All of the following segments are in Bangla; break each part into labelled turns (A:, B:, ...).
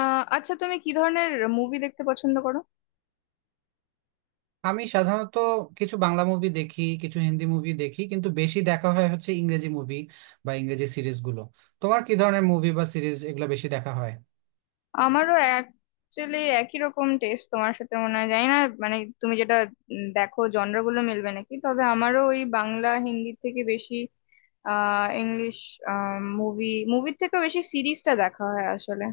A: আচ্ছা, তুমি কি ধরনের মুভি দেখতে পছন্দ করো?
B: আমি সাধারণত কিছু বাংলা মুভি দেখি, কিছু হিন্দি মুভি দেখি, কিন্তু বেশি দেখা হয় হচ্ছে ইংরেজি মুভি বা ইংরেজি সিরিজগুলো। তোমার কি ধরনের মুভি বা সিরিজ এগুলো বেশি দেখা হয়?
A: আমারও অ্যাকচুয়ালি একই রকম টেস্ট তোমার সাথে, মনে হয়, জানি না। মানে তুমি যেটা দেখো, জনরা গুলো মিলবে নাকি, তবে আমারও ওই বাংলা হিন্দি থেকে বেশি ইংলিশ মুভি, মুভির থেকেও বেশি সিরিজটা দেখা হয় আসলে।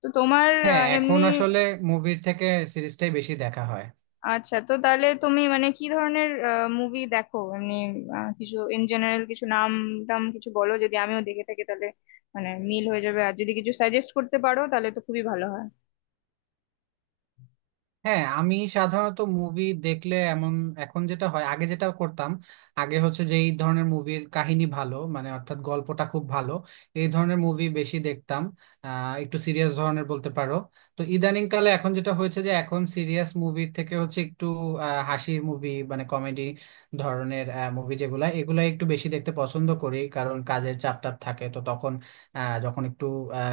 A: তো তোমার
B: হ্যাঁ, এখন
A: এমনি
B: আসলে মুভির থেকে সিরিজটাই বেশি দেখা হয়।
A: আচ্ছা, তো তাহলে তুমি মানে কি ধরনের মুভি দেখো এমনি? কিছু ইন জেনারেল, কিছু নাম টাম কিছু বলো, যদি আমিও দেখে থাকি তাহলে মানে মিল হয়ে যাবে, আর যদি কিছু সাজেস্ট করতে পারো তাহলে তো খুবই ভালো হয়।
B: হ্যাঁ, আমি সাধারণত মুভি দেখলে এমন এখন যেটা হয়, আগে যেটা করতাম, আগে হচ্ছে যে এই ধরনের মুভির কাহিনী ভালো, মানে অর্থাৎ গল্পটা খুব ভালো, এই ধরনের মুভি বেশি দেখতাম। একটু সিরিয়াস ধরনের বলতে পারো। তো ইদানিং কালে এখন যেটা হয়েছে যে এখন সিরিয়াস মুভির থেকে হচ্ছে একটু হাসির মুভি, মানে কমেডি ধরনের মুভি, যেগুলা এগুলা একটু বেশি দেখতে পছন্দ করি, কারণ কাজের চাপ টাপ থাকে তো তখন যখন একটু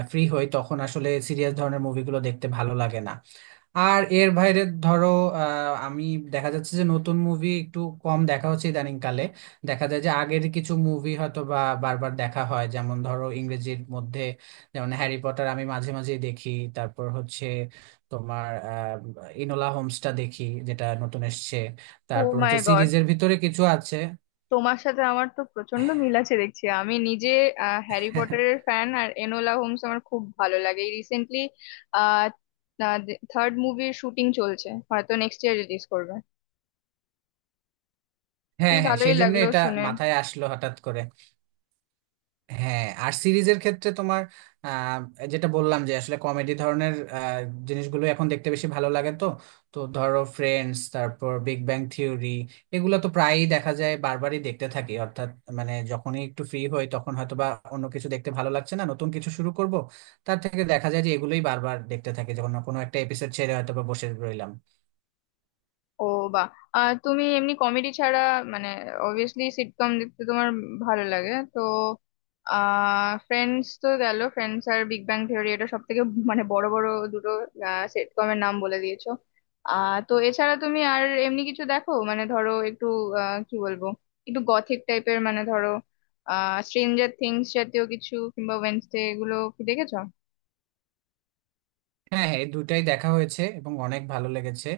B: ফ্রি হই তখন আসলে সিরিয়াস ধরনের মুভিগুলো দেখতে ভালো লাগে না। আর এর বাইরে ধরো, আমি দেখা যাচ্ছে যে নতুন মুভি একটু কম দেখা হচ্ছে ইদানিং কালে। দেখা যায় যে আগের কিছু মুভি হয়তো বা বারবার দেখা হয়, যেমন ধরো ইংরেজির মধ্যে যেমন হ্যারি পটার আমি মাঝে মাঝে দেখি। তারপর হচ্ছে তোমার ইনোলা হোমসটা দেখি, যেটা নতুন এসছে।
A: ও
B: তারপর
A: মাই
B: হচ্ছে
A: গড,
B: সিরিজের ভিতরে কিছু আছে।
A: তোমার সাথে আমার তো প্রচন্ড মিল আছে দেখছি। আমি নিজে হ্যারি পটারের ফ্যান, আর এনোলা হোমস আমার খুব ভালো লাগে। এই রিসেন্টলি আহ থার্ড মুভির শুটিং চলছে, হয়তো নেক্সট ইয়ার রিলিজ করবে।
B: হ্যাঁ
A: বেশ
B: হ্যাঁ,
A: ভালোই
B: সেই জন্য
A: লাগলো
B: এটা
A: শুনে।
B: মাথায় আসলো হঠাৎ করে। হ্যাঁ, আর সিরিজের ক্ষেত্রে তোমার আহ, যেটা বললাম যে আসলে কমেডি ধরনের জিনিসগুলো এখন দেখতে বেশি ভালো লাগে। তো, তো ধরো ফ্রেন্ডস, তারপর বিগ ব্যাং থিওরি, এগুলো তো প্রায়ই দেখা যায়, বারবারই দেখতে থাকি। অর্থাৎ মানে যখনই একটু ফ্রি হই তখন হয়তো বা অন্য কিছু দেখতে ভালো লাগছে না, নতুন কিছু শুরু করব, তার থেকে দেখা যায় যে এগুলোই বারবার দেখতে থাকি, যখন কোনো একটা এপিসোড ছেড়ে হয়তো বা বসে রইলাম।
A: ও, বা, আর তুমি এমনি কমেডি ছাড়া, মানে অবভিয়াসলি সিটকম দেখতে তোমার ভালো লাগে তো। ফ্রেন্ডস তো গেল, ফ্রেন্ডস আর বিগ ব্যাং থিওরি এটা সব থেকে মানে বড় বড় দুটো সিটকমের নাম বলে দিয়েছো। তো এছাড়া তুমি আর এমনি কিছু দেখো, মানে ধরো একটু কি বলবো, একটু গথিক টাইপের, মানে ধরো স্ট্রেঞ্জার থিংস জাতীয় কিছু, কিংবা ওয়েনসডে, এগুলো কি দেখেছো?
B: হ্যাঁ হ্যাঁ, এই দুটাই দেখা হয়েছে এবং অনেক ভালো লেগেছে।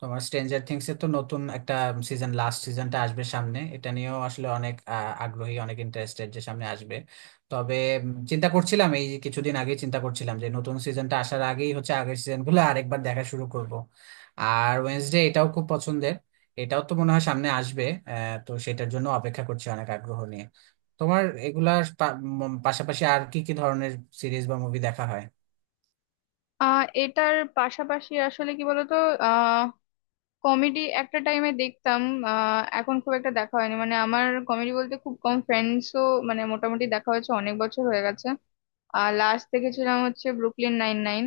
B: তোমার স্ট্রেঞ্জার থিংস এর তো নতুন একটা সিজন, লাস্ট সিজনটা আসবে সামনে, এটা নিয়েও আসলে অনেক আগ্রহী, অনেক ইন্টারেস্টেড যে সামনে আসবে। তবে চিন্তা করছিলাম এই কিছুদিন আগে, চিন্তা করছিলাম যে নতুন সিজনটা আসার আগেই হচ্ছে আগের সিজনগুলো আরেকবার দেখা শুরু করব। আর ওয়েনসডে এটাও খুব পছন্দের, এটাও তো মনে হয় সামনে আসবে। তো সেটার জন্য অপেক্ষা করছি অনেক আগ্রহ নিয়ে। তোমার পাশাপাশি আর কি কি ধরনের সিরিজ বা মুভি দেখা হয়?
A: এটার পাশাপাশি আসলে কি বলতো, কমেডি একটা টাইমে দেখতাম। এখন খুব একটা দেখা হয়নি, মানে আমার কমেডি বলতে খুব কম, ফ্রেন্ডসও মানে মোটামুটি দেখা হয়েছে, অনেক বছর হয়ে গেছে। আর লাস্ট দেখেছিলাম হচ্ছে ব্রুকলিন নাইন নাইন।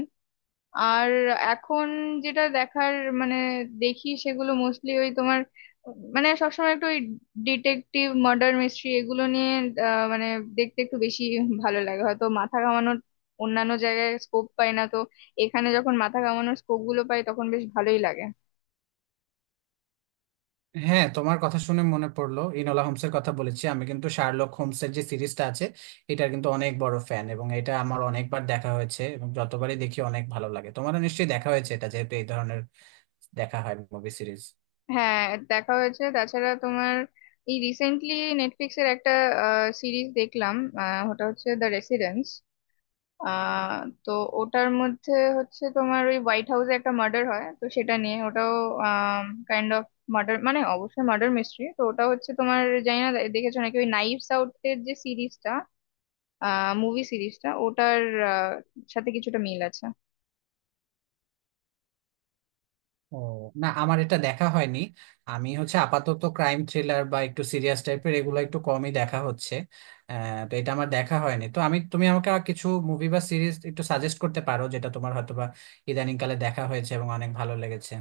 A: আর এখন যেটা দেখার মানে দেখি, সেগুলো মোস্টলি ওই তোমার, মানে সবসময় একটু ওই ডিটেকটিভ মার্ডার মিস্ট্রি এগুলো নিয়ে মানে দেখতে একটু বেশি ভালো লাগে, হয়তো মাথা ঘামানোর অন্যান্য জায়গায় স্কোপ পাই না, তো এখানে যখন মাথা ঘামানোর স্কোপ গুলো পাই তখন বেশ ভালোই লাগে।
B: হ্যাঁ, তোমার কথা শুনে মনে পড়লো, ইনোলা হোমসের কথা বলেছি আমি, কিন্তু শার্লক হোমসের যে সিরিজটা আছে এটার কিন্তু অনেক বড় ফ্যান, এবং এটা আমার অনেকবার দেখা হয়েছে এবং যতবারই দেখি অনেক ভালো লাগে। তোমারও নিশ্চয়ই দেখা হয়েছে এটা, যেহেতু এই ধরনের দেখা হয় মুভি সিরিজ।
A: হ্যাঁ, দেখা হয়েছে। তাছাড়া তোমার এই রিসেন্টলি নেটফ্লিক্সের একটা সিরিজ দেখলাম, ওটা হচ্ছে দ্য রেসিডেন্স। তো ওটার মধ্যে হচ্ছে তোমার ওই হোয়াইট হাউসে একটা মার্ডার হয়, তো সেটা নিয়ে ওটাও কাইন্ড অফ মার্ডার, মানে অবশ্যই মার্ডার মিস্ট্রি। তো ওটা হচ্ছে, তোমার জানি না দেখেছো নাকি ওই নাইভস আউট এর যে সিরিজটা, মুভি সিরিজটা, ওটার আহ, সাথে কিছুটা মিল আছে।
B: ও, না, আমার এটা দেখা হয়নি। আমি হচ্ছে আপাতত ক্রাইম থ্রিলার বা একটু সিরিয়াস টাইপের এগুলো একটু কমই দেখা হচ্ছে। তো এটা আমার দেখা হয়নি। তো তুমি আমাকে আর কিছু মুভি বা সিরিজ একটু সাজেস্ট করতে পারো, যেটা তোমার হয়তোবা ইদানিংকালে দেখা হয়েছে এবং অনেক ভালো লেগেছে?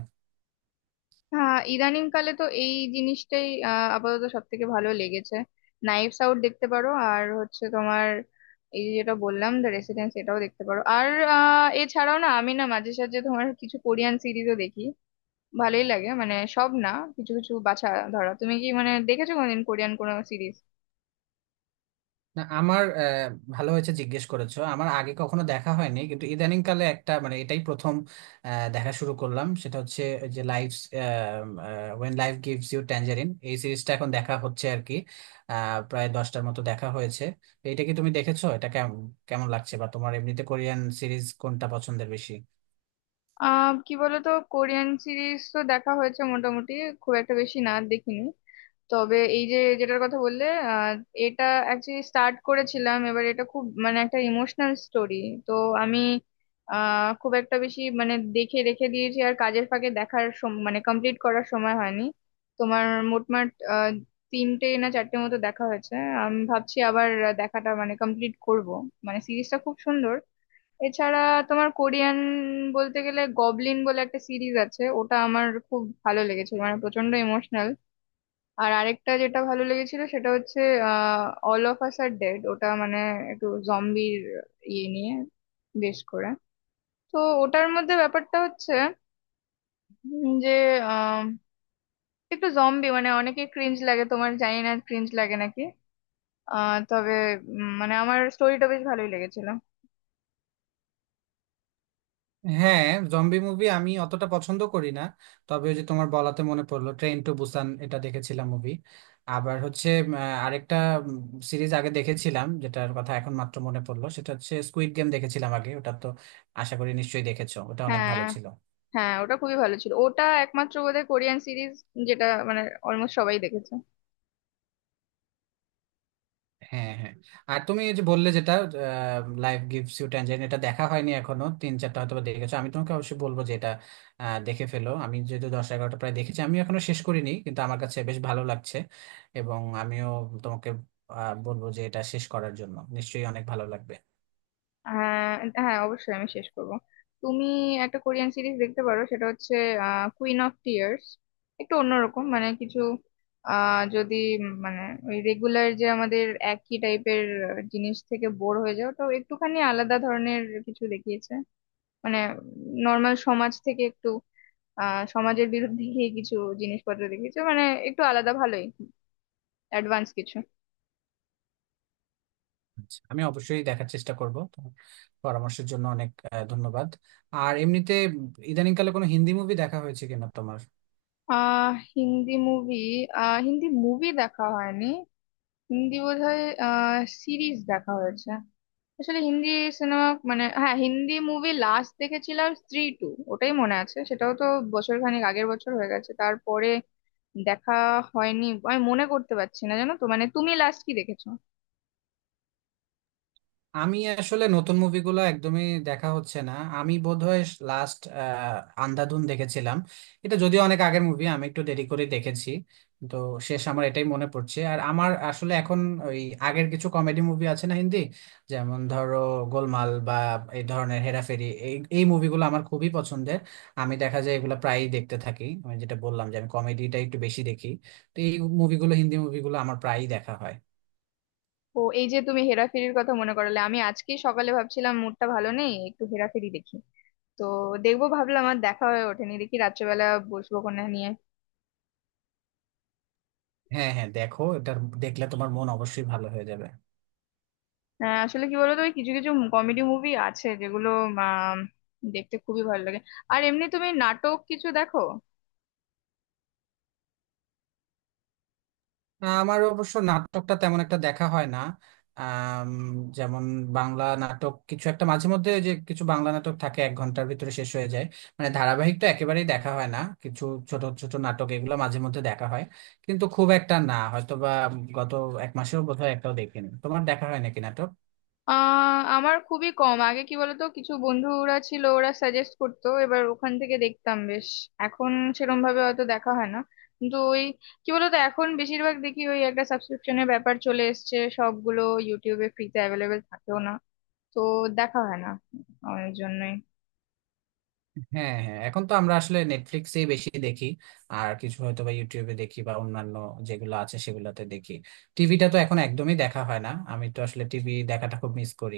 A: হ্যাঁ ইদানিং কালে তো এই জিনিসটাই আপাতত সব থেকে ভালো লেগেছে। নাইভস আউট দেখতে পারো, আর হচ্ছে তোমার এই যে যেটা বললাম, দ্য রেসিডেন্স, এটাও দেখতে পারো। আর এছাড়াও না, আমি না মাঝে সাঝে তোমার কিছু কোরিয়ান সিরিজও দেখি। ভালোই লাগে, মানে সব না, কিছু কিছু বাছা ধরা। তুমি কি মানে দেখেছো কোনোদিন কোরিয়ান কোনো সিরিজ?
B: না, আমার ভালো হয়েছে জিজ্ঞেস করেছো, আমার আগে কখনো দেখা হয়নি, কিন্তু ইদানিং কালে একটা, মানে এটাই প্রথম দেখা শুরু করলাম, সেটা হচ্ছে ওই যে life, when life gives you tangerine, এই সিরিজটা এখন দেখা হচ্ছে আর কি। প্রায় 10টার মতো দেখা হয়েছে। তো এটা কি তুমি দেখেছো? এটা কেমন, কেমন লাগছে? বা তোমার এমনিতে কোরিয়ান সিরিজ কোনটা পছন্দের বেশি?
A: কি বলতো, কোরিয়ান সিরিজ তো দেখা হয়েছে মোটামুটি, খুব একটা বেশি না দেখিনি। তবে এই যে যেটার কথা বললে আহ, এটা অ্যাকচুয়ালি স্টার্ট করেছিলাম এবার, এটা খুব মানে একটা ইমোশনাল স্টোরি। তো আমি খুব একটা বেশি মানে দেখে রেখে দিয়েছি, আর কাজের ফাঁকে দেখার মানে কমপ্লিট করার সময় হয়নি। তোমার মোটমাট আহ তিনটে না চারটে মতো দেখা হয়েছে। আমি ভাবছি আবার দেখাটা মানে কমপ্লিট করব, মানে সিরিজটা খুব সুন্দর। এছাড়া তোমার কোরিয়ান বলতে গেলে গবলিন বলে একটা সিরিজ আছে, ওটা আমার খুব ভালো লেগেছে, মানে প্রচন্ড ইমোশনাল। আর আরেকটা যেটা ভালো লেগেছিল সেটা হচ্ছে আহ All of Us Are Dead. ওটা মানে একটু জম্বির ইয়ে নিয়ে বেশ করে। তো ওটার মধ্যে ব্যাপারটা হচ্ছে যে আহ, একটু জম্বি মানে অনেকে ক্রিঞ্জ লাগে, তোমার জানি না ক্রিঞ্জ লাগে নাকি। তবে মানে আমার স্টোরিটা বেশ ভালোই লেগেছিল।
B: হ্যাঁ, জম্বি মুভি আমি অতটা পছন্দ করি না, তবে ওই যে তোমার বলাতে মনে পড়লো, ট্রেন টু বুসান এটা দেখেছিলাম মুভি। আবার হচ্ছে আরেকটা সিরিজ আগে দেখেছিলাম, যেটার কথা এখন মাত্র মনে পড়লো, সেটা হচ্ছে স্কুইড গেম, দেখেছিলাম আগে ওটা। তো আশা করি নিশ্চয়ই দেখেছো, ওটা অনেক
A: হ্যাঁ
B: ভালো ছিল।
A: হ্যাঁ, ওটা খুবই ভালো ছিল, ওটা একমাত্র বোধহয় কোরিয়ান সিরিজ যেটা মানে অলমোস্ট সবাই দেখেছে।
B: হ্যাঁ হ্যাঁ, আর তুমি এই যে বললে যেটা লাইফ গিভস ইউ ট্যানজারিন, এটা দেখা হয়নি এখনো, তিন চারটা হয়তো বা দেখেছো। আমি তোমাকে অবশ্যই বলবো যে এটা দেখে ফেলো। আমি যেহেতু 10-11টা প্রায় দেখেছি, আমি এখনো শেষ করিনি, কিন্তু আমার কাছে বেশ ভালো লাগছে। এবং আমিও তোমাকে বলবো যে এটা শেষ করার জন্য নিশ্চয়ই অনেক ভালো লাগবে।
A: হ্যাঁ হ্যাঁ, অবশ্যই আমি শেষ করব। তুমি একটা কোরিয়ান সিরিজ দেখতে পারো, সেটা হচ্ছে কুইন অফ টিয়ার্স। একটু অন্যরকম, মানে কিছু যদি মানে ওই রেগুলার যে আমাদের একই টাইপের জিনিস থেকে বোর হয়ে যাও, তো একটুখানি আলাদা ধরনের কিছু দেখিয়েছে। মানে নর্মাল সমাজ থেকে একটু সমাজের বিরুদ্ধে গিয়ে কিছু জিনিসপত্র দেখিয়েছে, মানে একটু আলাদা, ভালোই অ্যাডভান্স কিছু।
B: আচ্ছা, আমি অবশ্যই দেখার চেষ্টা করব। তোমার পরামর্শের জন্য অনেক ধন্যবাদ। আর এমনিতে ইদানিংকালে কোনো হিন্দি মুভি দেখা হয়েছে কিনা তোমার?
A: হিন্দি মুভি, হিন্দি মুভি দেখা হয়নি। হিন্দি বোধহয় সিরিজ দেখা হয়েছে, আসলে হিন্দি সিনেমা। মানে হ্যাঁ, হিন্দি মুভি লাস্ট দেখেছিলাম স্ত্রী টু, ওটাই মনে আছে। সেটাও তো বছর খানেক আগের, বছর হয়ে গেছে। তারপরে দেখা হয়নি, আমি মনে করতে পারছি না, জানো তো। মানে তুমি লাস্ট কি দেখেছো?
B: আমি আসলে নতুন মুভিগুলো একদমই দেখা হচ্ছে না। আমি বোধহয় লাস্ট আন্ধাধুন দেখেছিলাম। এটা যদিও অনেক আগের মুভি, আমি একটু দেরি করে দেখেছি। তো শেষ আমার এটাই মনে পড়ছে। আর আমার আসলে এখন ওই আগের কিছু কমেডি মুভি আছে না হিন্দি, যেমন ধরো গোলমাল বা এই ধরনের হেরাফেরি, এই এই মুভিগুলো আমার খুবই পছন্দের। আমি দেখা যায় এগুলো প্রায়ই দেখতে থাকি। আমি যেটা বললাম যে আমি কমেডিটা একটু বেশি দেখি, তো এই মুভিগুলো, হিন্দি মুভিগুলো আমার প্রায়ই দেখা হয়।
A: ও, এই যে তুমি হেরাফেরির কথা মনে করালে, আমি আজকেই সকালে ভাবছিলাম মুডটা ভালো নেই, একটু হেরাফেরি দেখি। তো দেখবো ভাবলাম আর দেখা হয়ে ওঠেনি, দেখি রাত্রেবেলা বসবো কোনা নিয়ে।
B: হ্যাঁ হ্যাঁ, দেখো, এটা দেখলে তোমার মন অবশ্যই ভালো হয়ে যাবে।
A: হ্যাঁ আসলে কি বলতো, ওই কিছু কিছু কমেডি মুভি আছে যেগুলো আম, দেখতে খুবই ভালো লাগে। আর এমনি তুমি নাটক কিছু দেখো?
B: আমার অবশ্য নাটকটা তেমন একটা দেখা হয় না। আম, যেমন বাংলা নাটক কিছু একটা মাঝে মধ্যে, ওই যে কিছু বাংলা নাটক থাকে 1 ঘন্টার ভিতরে শেষ হয়ে যায়, মানে ধারাবাহিক তো একেবারেই দেখা হয় না, কিছু ছোট ছোট নাটক এগুলো মাঝে মধ্যে দেখা হয়। কিন্তু খুব একটা না, হয়তো বা গত 1 মাসেও বোধহয় একটাও দেখিনি। তোমার দেখা হয় নাকি নাটক?
A: আমার খুবই কম। আগে কি বলতো, কিছু বন্ধুরা ছিল, ওরা সাজেস্ট করতো, এবার ওখান থেকে দেখতাম বেশ। এখন সেরকম ভাবে হয়তো দেখা হয় না, কিন্তু ওই কি বলতো, এখন বেশিরভাগ দেখি ওই একটা সাবস্ক্রিপশনের ব্যাপার চলে এসেছে, সবগুলো ইউটিউবে ফ্রিতে অ্যাভেলেবেল থাকেও না, তো দেখা হয় না আমার জন্য।
B: হ্যাঁ হ্যাঁ, এখন তো আমরা আসলে নেটফ্লিক্সেই বেশি দেখি, আর কিছু হয়তো বা ইউটিউবে দেখি বা অন্যান্য যেগুলো আছে সেগুলোতে দেখি। টিভিটা তো এখন একদমই দেখা হয় না, আমি তো আসলে টিভি দেখাটা খুব মিস করি।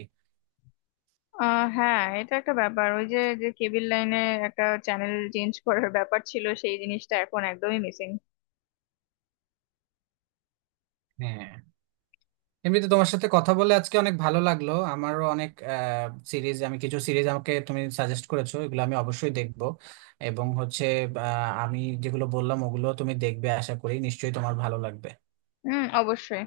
A: হ্যাঁ, এটা একটা ব্যাপার, ওই যে যে কেবল লাইনে একটা চ্যানেল চেঞ্জ করার ব্যাপার ছিল, সেই জিনিসটা এখন একদমই মিসিং।
B: হ্যাঁ, এমনিতে তোমার সাথে কথা বলে আজকে অনেক ভালো লাগলো। আমারও অনেক সিরিজ, আমি কিছু সিরিজ আমাকে তুমি সাজেস্ট করেছো, এগুলো আমি অবশ্যই দেখব। এবং হচ্ছে আমি যেগুলো বললাম ওগুলো তুমি দেখবে আশা করি, নিশ্চয়ই তোমার ভালো লাগবে।
A: হুম, অবশ্যই।